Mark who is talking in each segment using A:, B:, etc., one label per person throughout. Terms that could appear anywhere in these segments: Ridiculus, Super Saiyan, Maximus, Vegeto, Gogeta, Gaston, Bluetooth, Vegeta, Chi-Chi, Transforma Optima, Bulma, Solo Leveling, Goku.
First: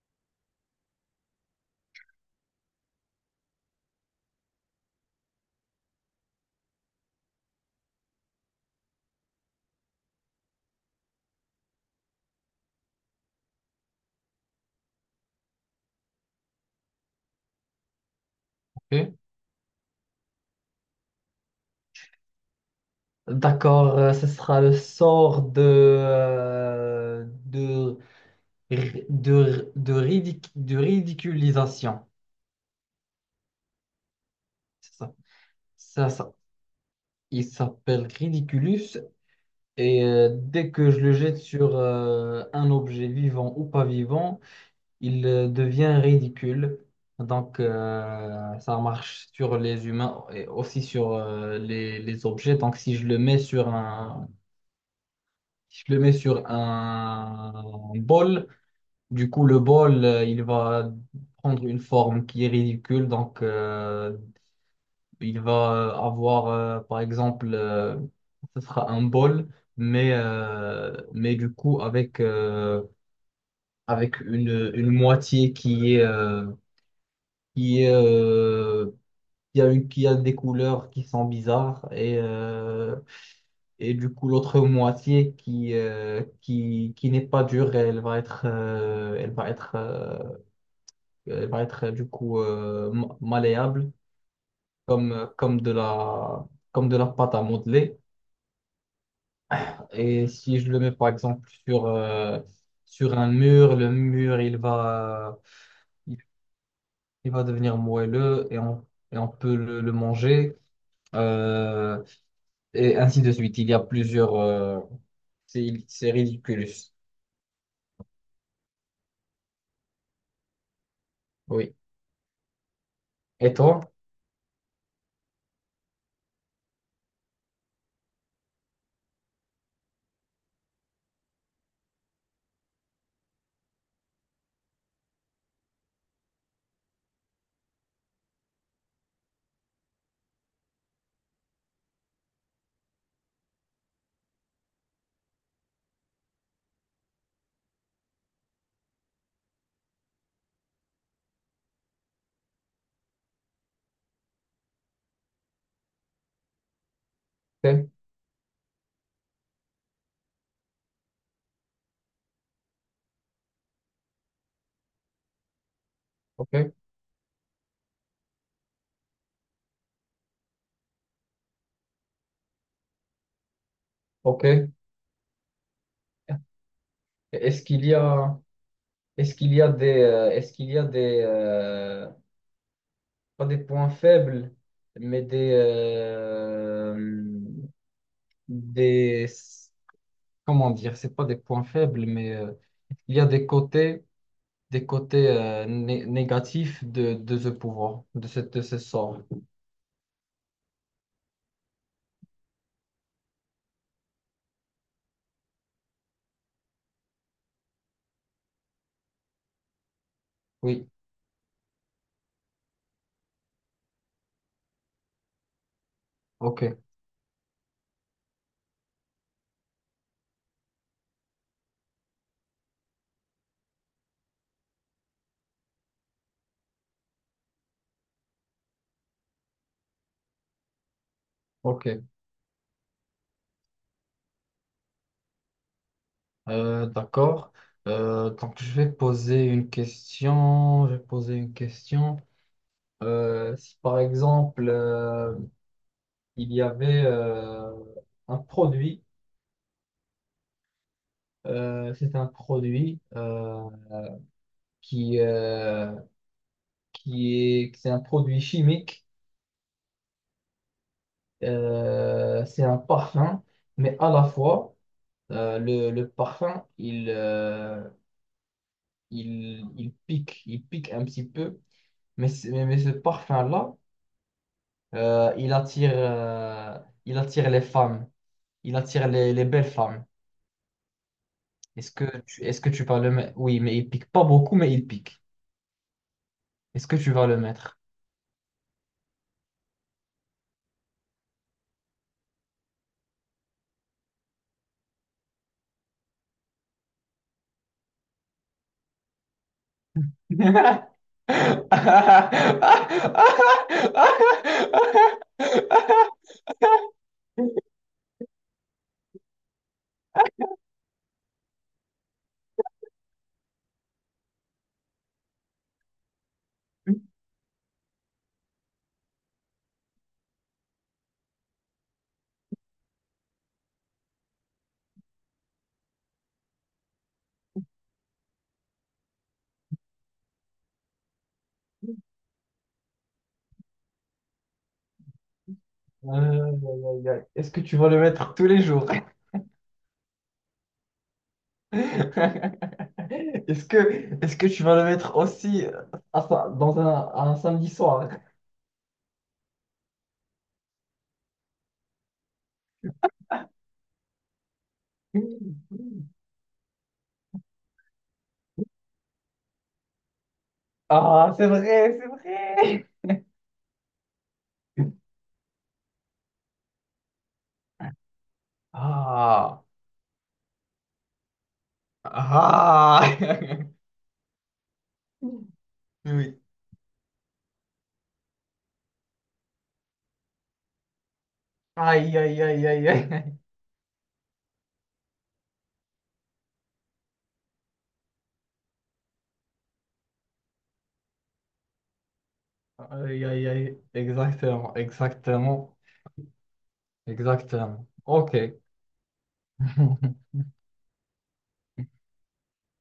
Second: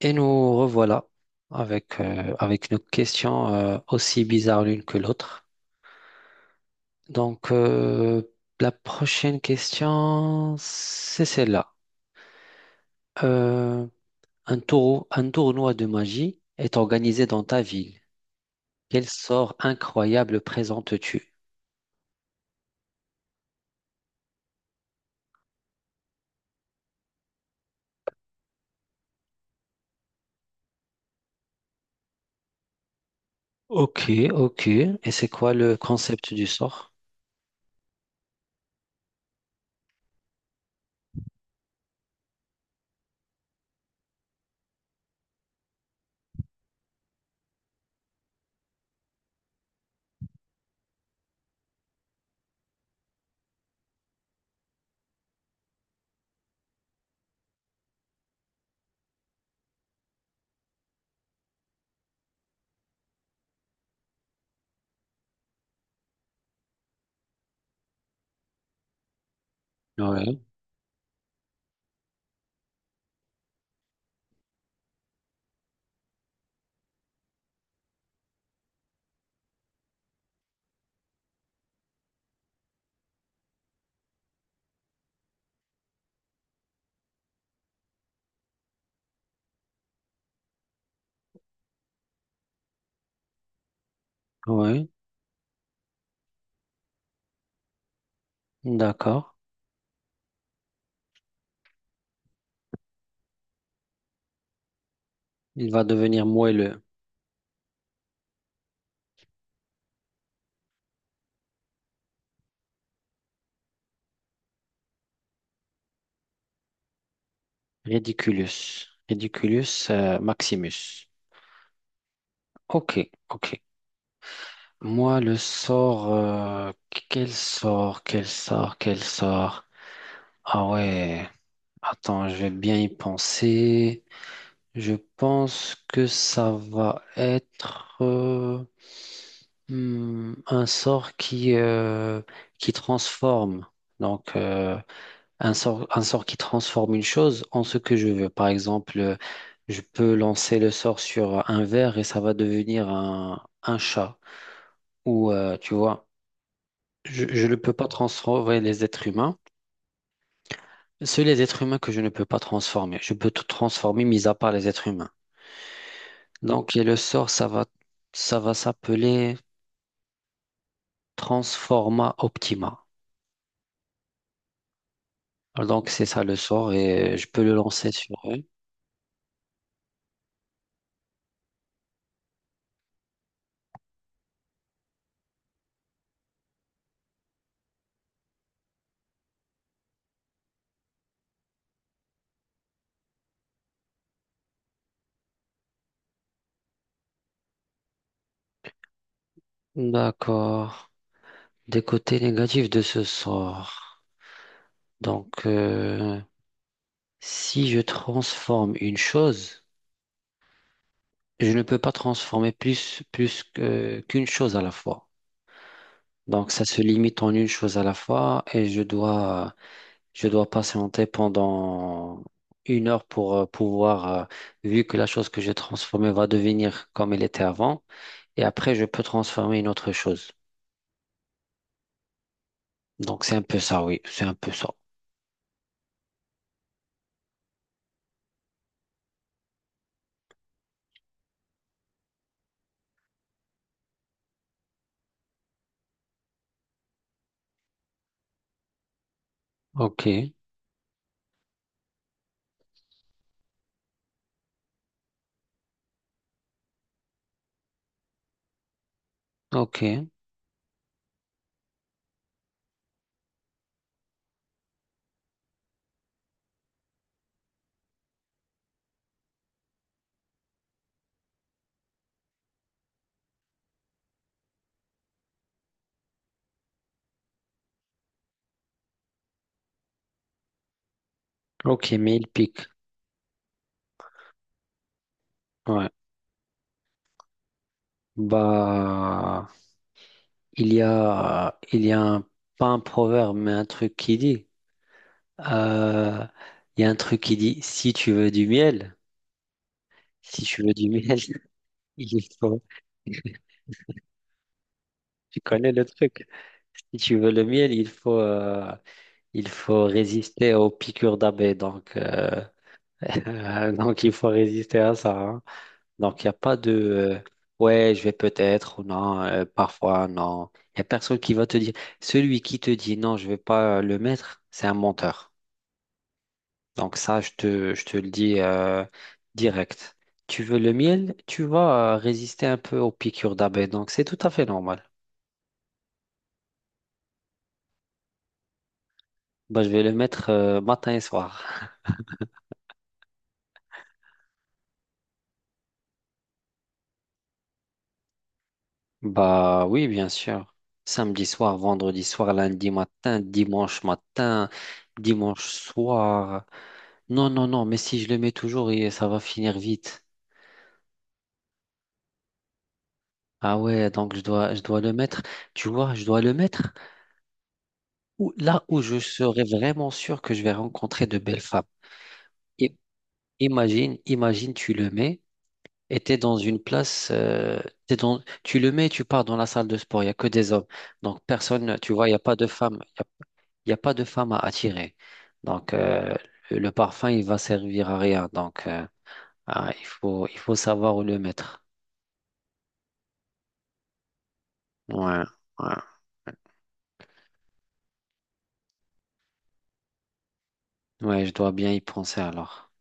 A: Et nous revoilà avec, avec nos questions aussi bizarres l'une que l'autre. Donc, euh, la prochaine question, c'est celle-là. Euh, un tournoi de magie est organisé dans ta ville. Quel
B: Ok.
A: sort incroyable présentes-tu?
B: D'accord, ce sera le sort de, de ridiculisation.
A: Ok, ok.
B: C'est
A: Et
B: ça.
A: c'est quoi le
B: Ça,
A: concept
B: ça.
A: du sort?
B: Il s'appelle Ridiculus et dès que je le jette sur un objet vivant ou pas vivant, il devient ridicule. Donc ça marche sur les humains et aussi sur les objets. Donc si je le mets sur un, si je le mets sur un bol, du coup, le bol, il va prendre une forme qui est ridicule. Donc, il va avoir, par exemple, ce sera un bol, mais,
A: Ouais,
B: mais du coup, avec, avec une moitié qui est, qui est, qui a une, qui a des couleurs qui sont bizarres et du coup, l'autre moitié qui n'est pas dure, elle va être, elle va être, Elle va être du coup malléable
A: ouais,
B: comme, euh, comme de la, comme de la pâte à modeler.
A: d'accord.
B: Et si je le mets par exemple sur, sur un mur, le mur
A: Il va
B: il,
A: devenir moelleux.
B: il va devenir moelleux et et on peut le manger. Euh, et ainsi de suite. Il y a plusieurs. C'est ridiculous.
A: Ridiculus. Ridiculus, Maximus.
B: Oui.
A: Ok,
B: Et
A: ok.
B: toi?
A: Moi, le sort, quel sort, quel sort, quel sort. Ah ouais, attends, je vais bien y penser. Je pense que ça va être hmm, un sort qui qui transforme. Donc, euh, un sort, un sort qui transforme une chose en ce que je veux. Par exemple, je peux lancer le sort sur un verre et ça va devenir un chat. Ou, tu vois. Je ne peux pas
B: Ok,
A: transformer les êtres humains. Seuls les êtres humains que je ne peux pas transformer. Je peux tout transformer, mis à part les êtres humains.
B: ok,
A: Donc, et le sort, ça va s'appeler Transforma Optima.
B: ok.
A: Donc, c'est ça le sort et je peux le
B: Est-ce qu'il
A: lancer
B: y
A: sur
B: a,
A: eux.
B: est-ce qu'il y a des, est-ce qu'il y a des, pas des points faibles, mais des, des, comment dire, c'est pas des points faibles, mais il y a des côtés négatifs de ce pouvoir, de ce sort.
A: D'accord. Des côtés négatifs de ce sort. Donc, euh, Si je transforme une chose,
B: Oui,
A: je ne peux pas transformer plus, qu'une chose à la fois. Donc
B: ok,
A: ça se limite en une chose à la fois et je dois patienter pendant une heure pour pouvoir, vu que la chose que j'ai transformée va devenir comme elle était avant, et après je peux transformer une autre chose.
B: ok.
A: Donc c'est un peu ça, oui, c'est un peu ça.
B: D'accord. Je vais poser une question. Si par exemple il y avait un produit
A: Ok,
B: c'est un produit. Qui, euh, qui est, c'est un produit chimique,
A: ok,
B: c'est un parfum, mais à la fois, le parfum, il pique un petit peu, mais, mais ce parfum-là, euh, il attire, euh, il attire les femmes, il attire les belles femmes.
A: ok, mais il
B: Est-ce
A: pique.
B: que tu vas le mettre? Oui, mais il pique pas beaucoup, mais il pique.
A: Ouais.
B: Est-ce que tu vas le mettre?
A: Bah, il y a un, pas un proverbe, mais un truc qui dit. euh, il y a un truc qui dit, si tu veux du miel, si tu veux
B: Aïe,
A: du miel. Il faut, tu connais le truc. Si tu veux le miel, il faut, il faut résister aux piqûres d'abeilles. Donc, il faut résister à ça. Hein. Donc, il n'y a pas de, ouais, je vais peut-être ou non, parfois non. Il n'y a personne qui va te dire. Celui qui te dit non, je ne vais pas le mettre, c'est un menteur. Donc, ça, je te le dis direct. Tu veux le miel, tu vas résister un peu aux piqûres d'abeilles. Donc, c'est tout à fait normal.
B: aïe, aïe. Est-ce que tu vas le mettre tous les jours?
A: Bah, je vais le mettre matin et soir.
B: Est-ce que, est-ce que tu vas le mettre aussi à sa- dans un, à un samedi soir?
A: Bah oui, bien sûr. Samedi soir, vendredi soir, lundi matin, dimanche soir. Non, non, non, mais si je le mets toujours, et ça va finir vite.
B: Ah, c'est vrai, c'est vrai.
A: Ah ouais, donc je dois le mettre. Tu vois, je dois le mettre là où je serai
B: Ah,
A: vraiment sûr que je vais rencontrer de belles femmes. I-
B: ah.
A: Imagine, imagine, tu le mets. Et t'es dans
B: Oui.
A: une place, t'es dans, tu le mets et tu pars dans la salle de sport, il n'y a que des hommes. Donc personne, tu vois, il n'y
B: Aïe,
A: a pas
B: aïe,
A: de
B: aïe,
A: femme,
B: aïe,
A: il n'y a,
B: aïe.
A: il y a pas de femme à attirer. Donc euh, le parfum, il va servir à rien. Ah, il faut savoir où le mettre.
B: Aïe, aïe, aïe. Exactement,
A: Ouais, ouais.
B: exactement. Exactement. OK.
A: Ouais, je dois bien y penser alors.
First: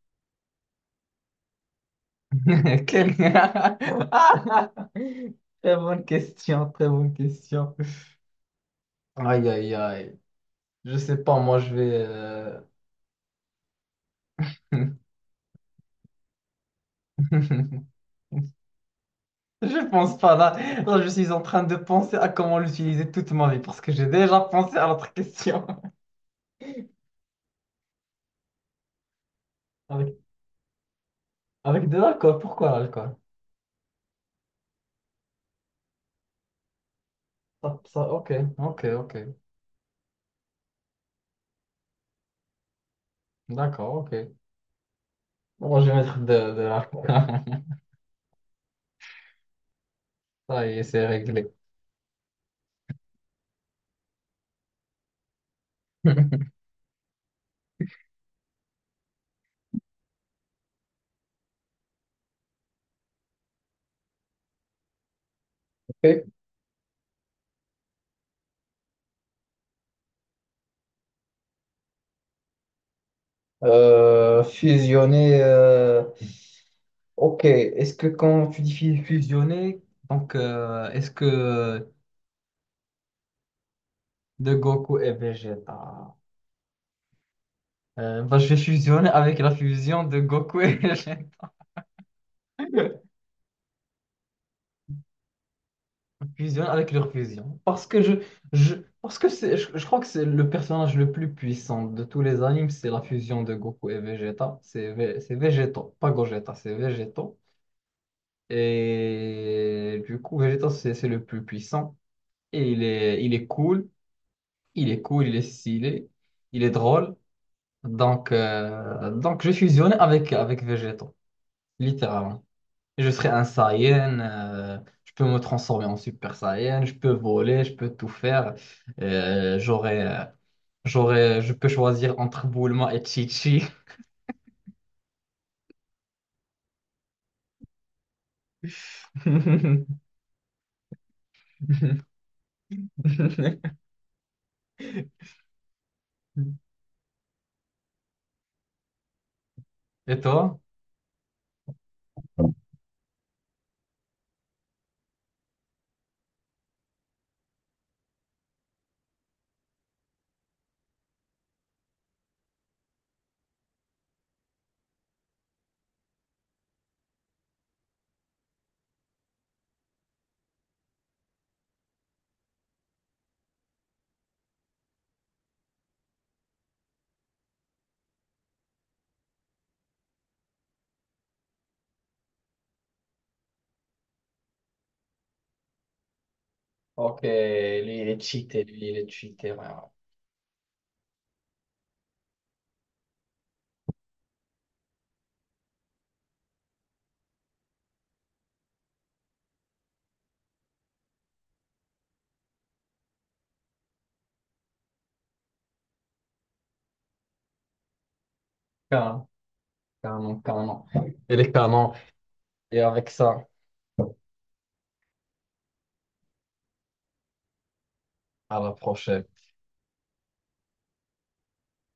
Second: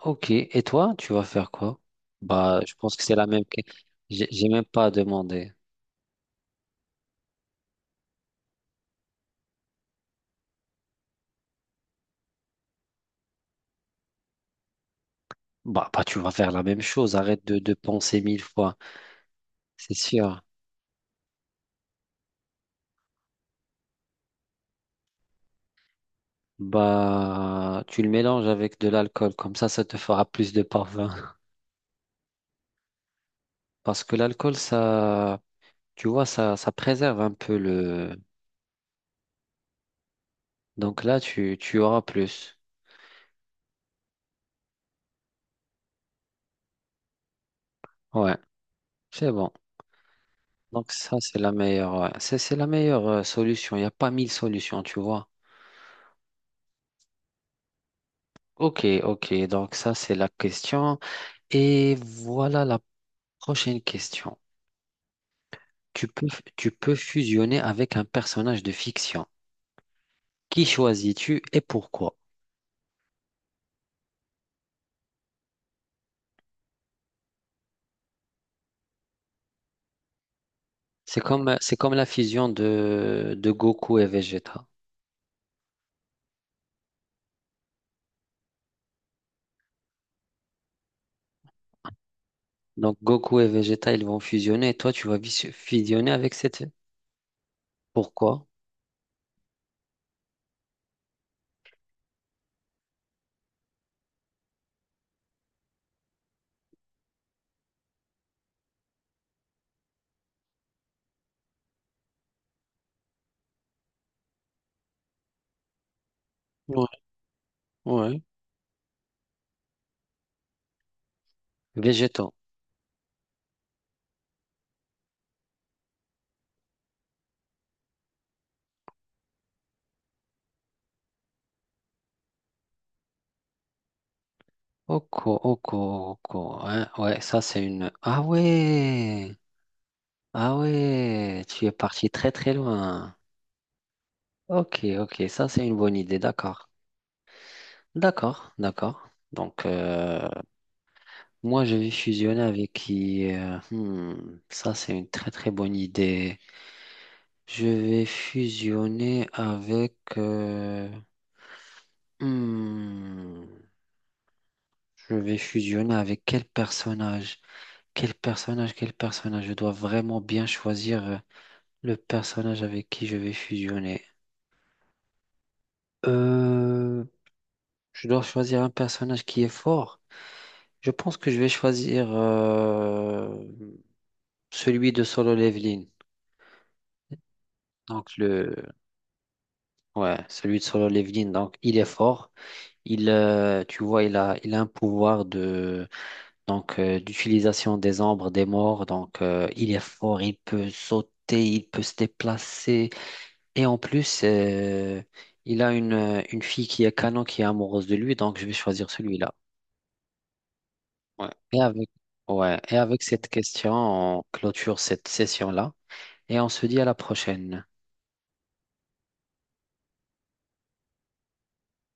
A: Ok, et toi, tu vas faire quoi? Bah, je pense que c'est
B: Quelle...
A: la même. J'ai même
B: Ah.
A: pas demandé.
B: Très bonne question, très bonne question. Aïe, aïe, aïe. Je sais pas, moi, je vais...
A: Bah, bah, tu vas faire la même chose, arrête de penser mille fois,
B: Je
A: c'est
B: pense pas,
A: sûr.
B: là. Là, je suis en train de penser à comment l'utiliser toute ma vie, parce que j'ai déjà pensé à l'autre question.
A: Bah, tu le mélanges avec de l'alcool, comme ça te
B: Avec,
A: fera plus de parfum.
B: avec de l'alcool, pourquoi l'alcool?
A: Parce que l'alcool, ça, tu vois, ça préserve un peu
B: Ça,
A: le.
B: ok, ok, ok.
A: Donc là, tu auras plus.
B: D'accord, ok. Bon, je vais mettre de l'alcool.
A: Ouais, c'est bon.
B: Ça y est,
A: Donc
B: c'est
A: ça, c'est
B: réglé.
A: la meilleure, ouais. C'est la meilleure solution. Il n'y a pas mille solutions, tu vois. Ok, ok. Donc ça, c'est la question. Et voilà la prochaine question. Tu peux, tu peux fusionner avec un personnage de fiction. Qui choisis-tu et pourquoi?
B: Fusionner. Ok, est-ce que quand tu dis fusionner, donc est-ce
A: C'est
B: que
A: comme la fusion de Goku et
B: de
A: Vegeta.
B: Goku et Vegeta, bah, je vais fusionner avec la fusion de Goku et Vegeta.
A: Donc, Goku et Vegeta, ils vont fusionner et toi, tu vas fusionner avec cette.
B: Fusionner avec leur fusion.
A: Pourquoi?
B: Je parce que c'est, je crois que c'est le personnage le plus puissant de tous les animes, c'est la fusion de Goku et Vegeta. C'est Vegeto, pas Gogeta, c'est Vegeto. Et du coup, Vegeta, c'est le plus puissant. Et il est cool, il est cool, il est stylé, il est
A: Ouais,
B: drôle.
A: ouais.
B: Donc je fusionne avec, avec Végéto,
A: Vegeta.
B: littéralement. Je serai un Saiyan, je peux me transformer en Super Saiyan, je peux voler, je peux tout faire. Euh, j'aurai, euh, J'aurai, je peux choisir entre Bulma et Chi-Chi.
A: Oko, oko, oko. Hein. Ouais, ça, c'est une. Ah ouais! Ah ouais! Tu es parti très, très loin. Ok, ok, ça, c'est une bonne idée. D'accord. D'accord, d'accord. Donc,
B: Et
A: euh,
B: toi?
A: Moi, je vais fusionner avec qui? Hmm, ça, c'est une très, très bonne idée. Je vais fusionner avec... hmm, je vais fusionner avec quel personnage? Quel personnage? Quel personnage? Je dois vraiment bien choisir le personnage avec qui je vais fusionner. Euh, je dois choisir un personnage qui est fort. Je pense que je vais choisir celui de Solo Leveling.
B: Ok, lui il
A: Donc
B: est
A: le...
B: cheaté, lui il est cheaté, ouais. Ouais.
A: Ouais, celui de Solo Leveling. Donc il est fort. Il tu vois, il a un pouvoir de d'utilisation des ombres, des morts. Il est fort, il peut sauter, il peut se déplacer. Et en plus, il a une fille qui est canon, qui est amoureuse de lui. Donc, je vais choisir
B: Canon,
A: celui-là.
B: canon, canon.
A: Ouais.
B: Il est
A: Et avec,
B: canon,
A: ouais. Et
B: et
A: avec
B: avec
A: cette
B: ça.
A: question, on clôture cette session-là et on se dit à la prochaine.
B: À la prochaine.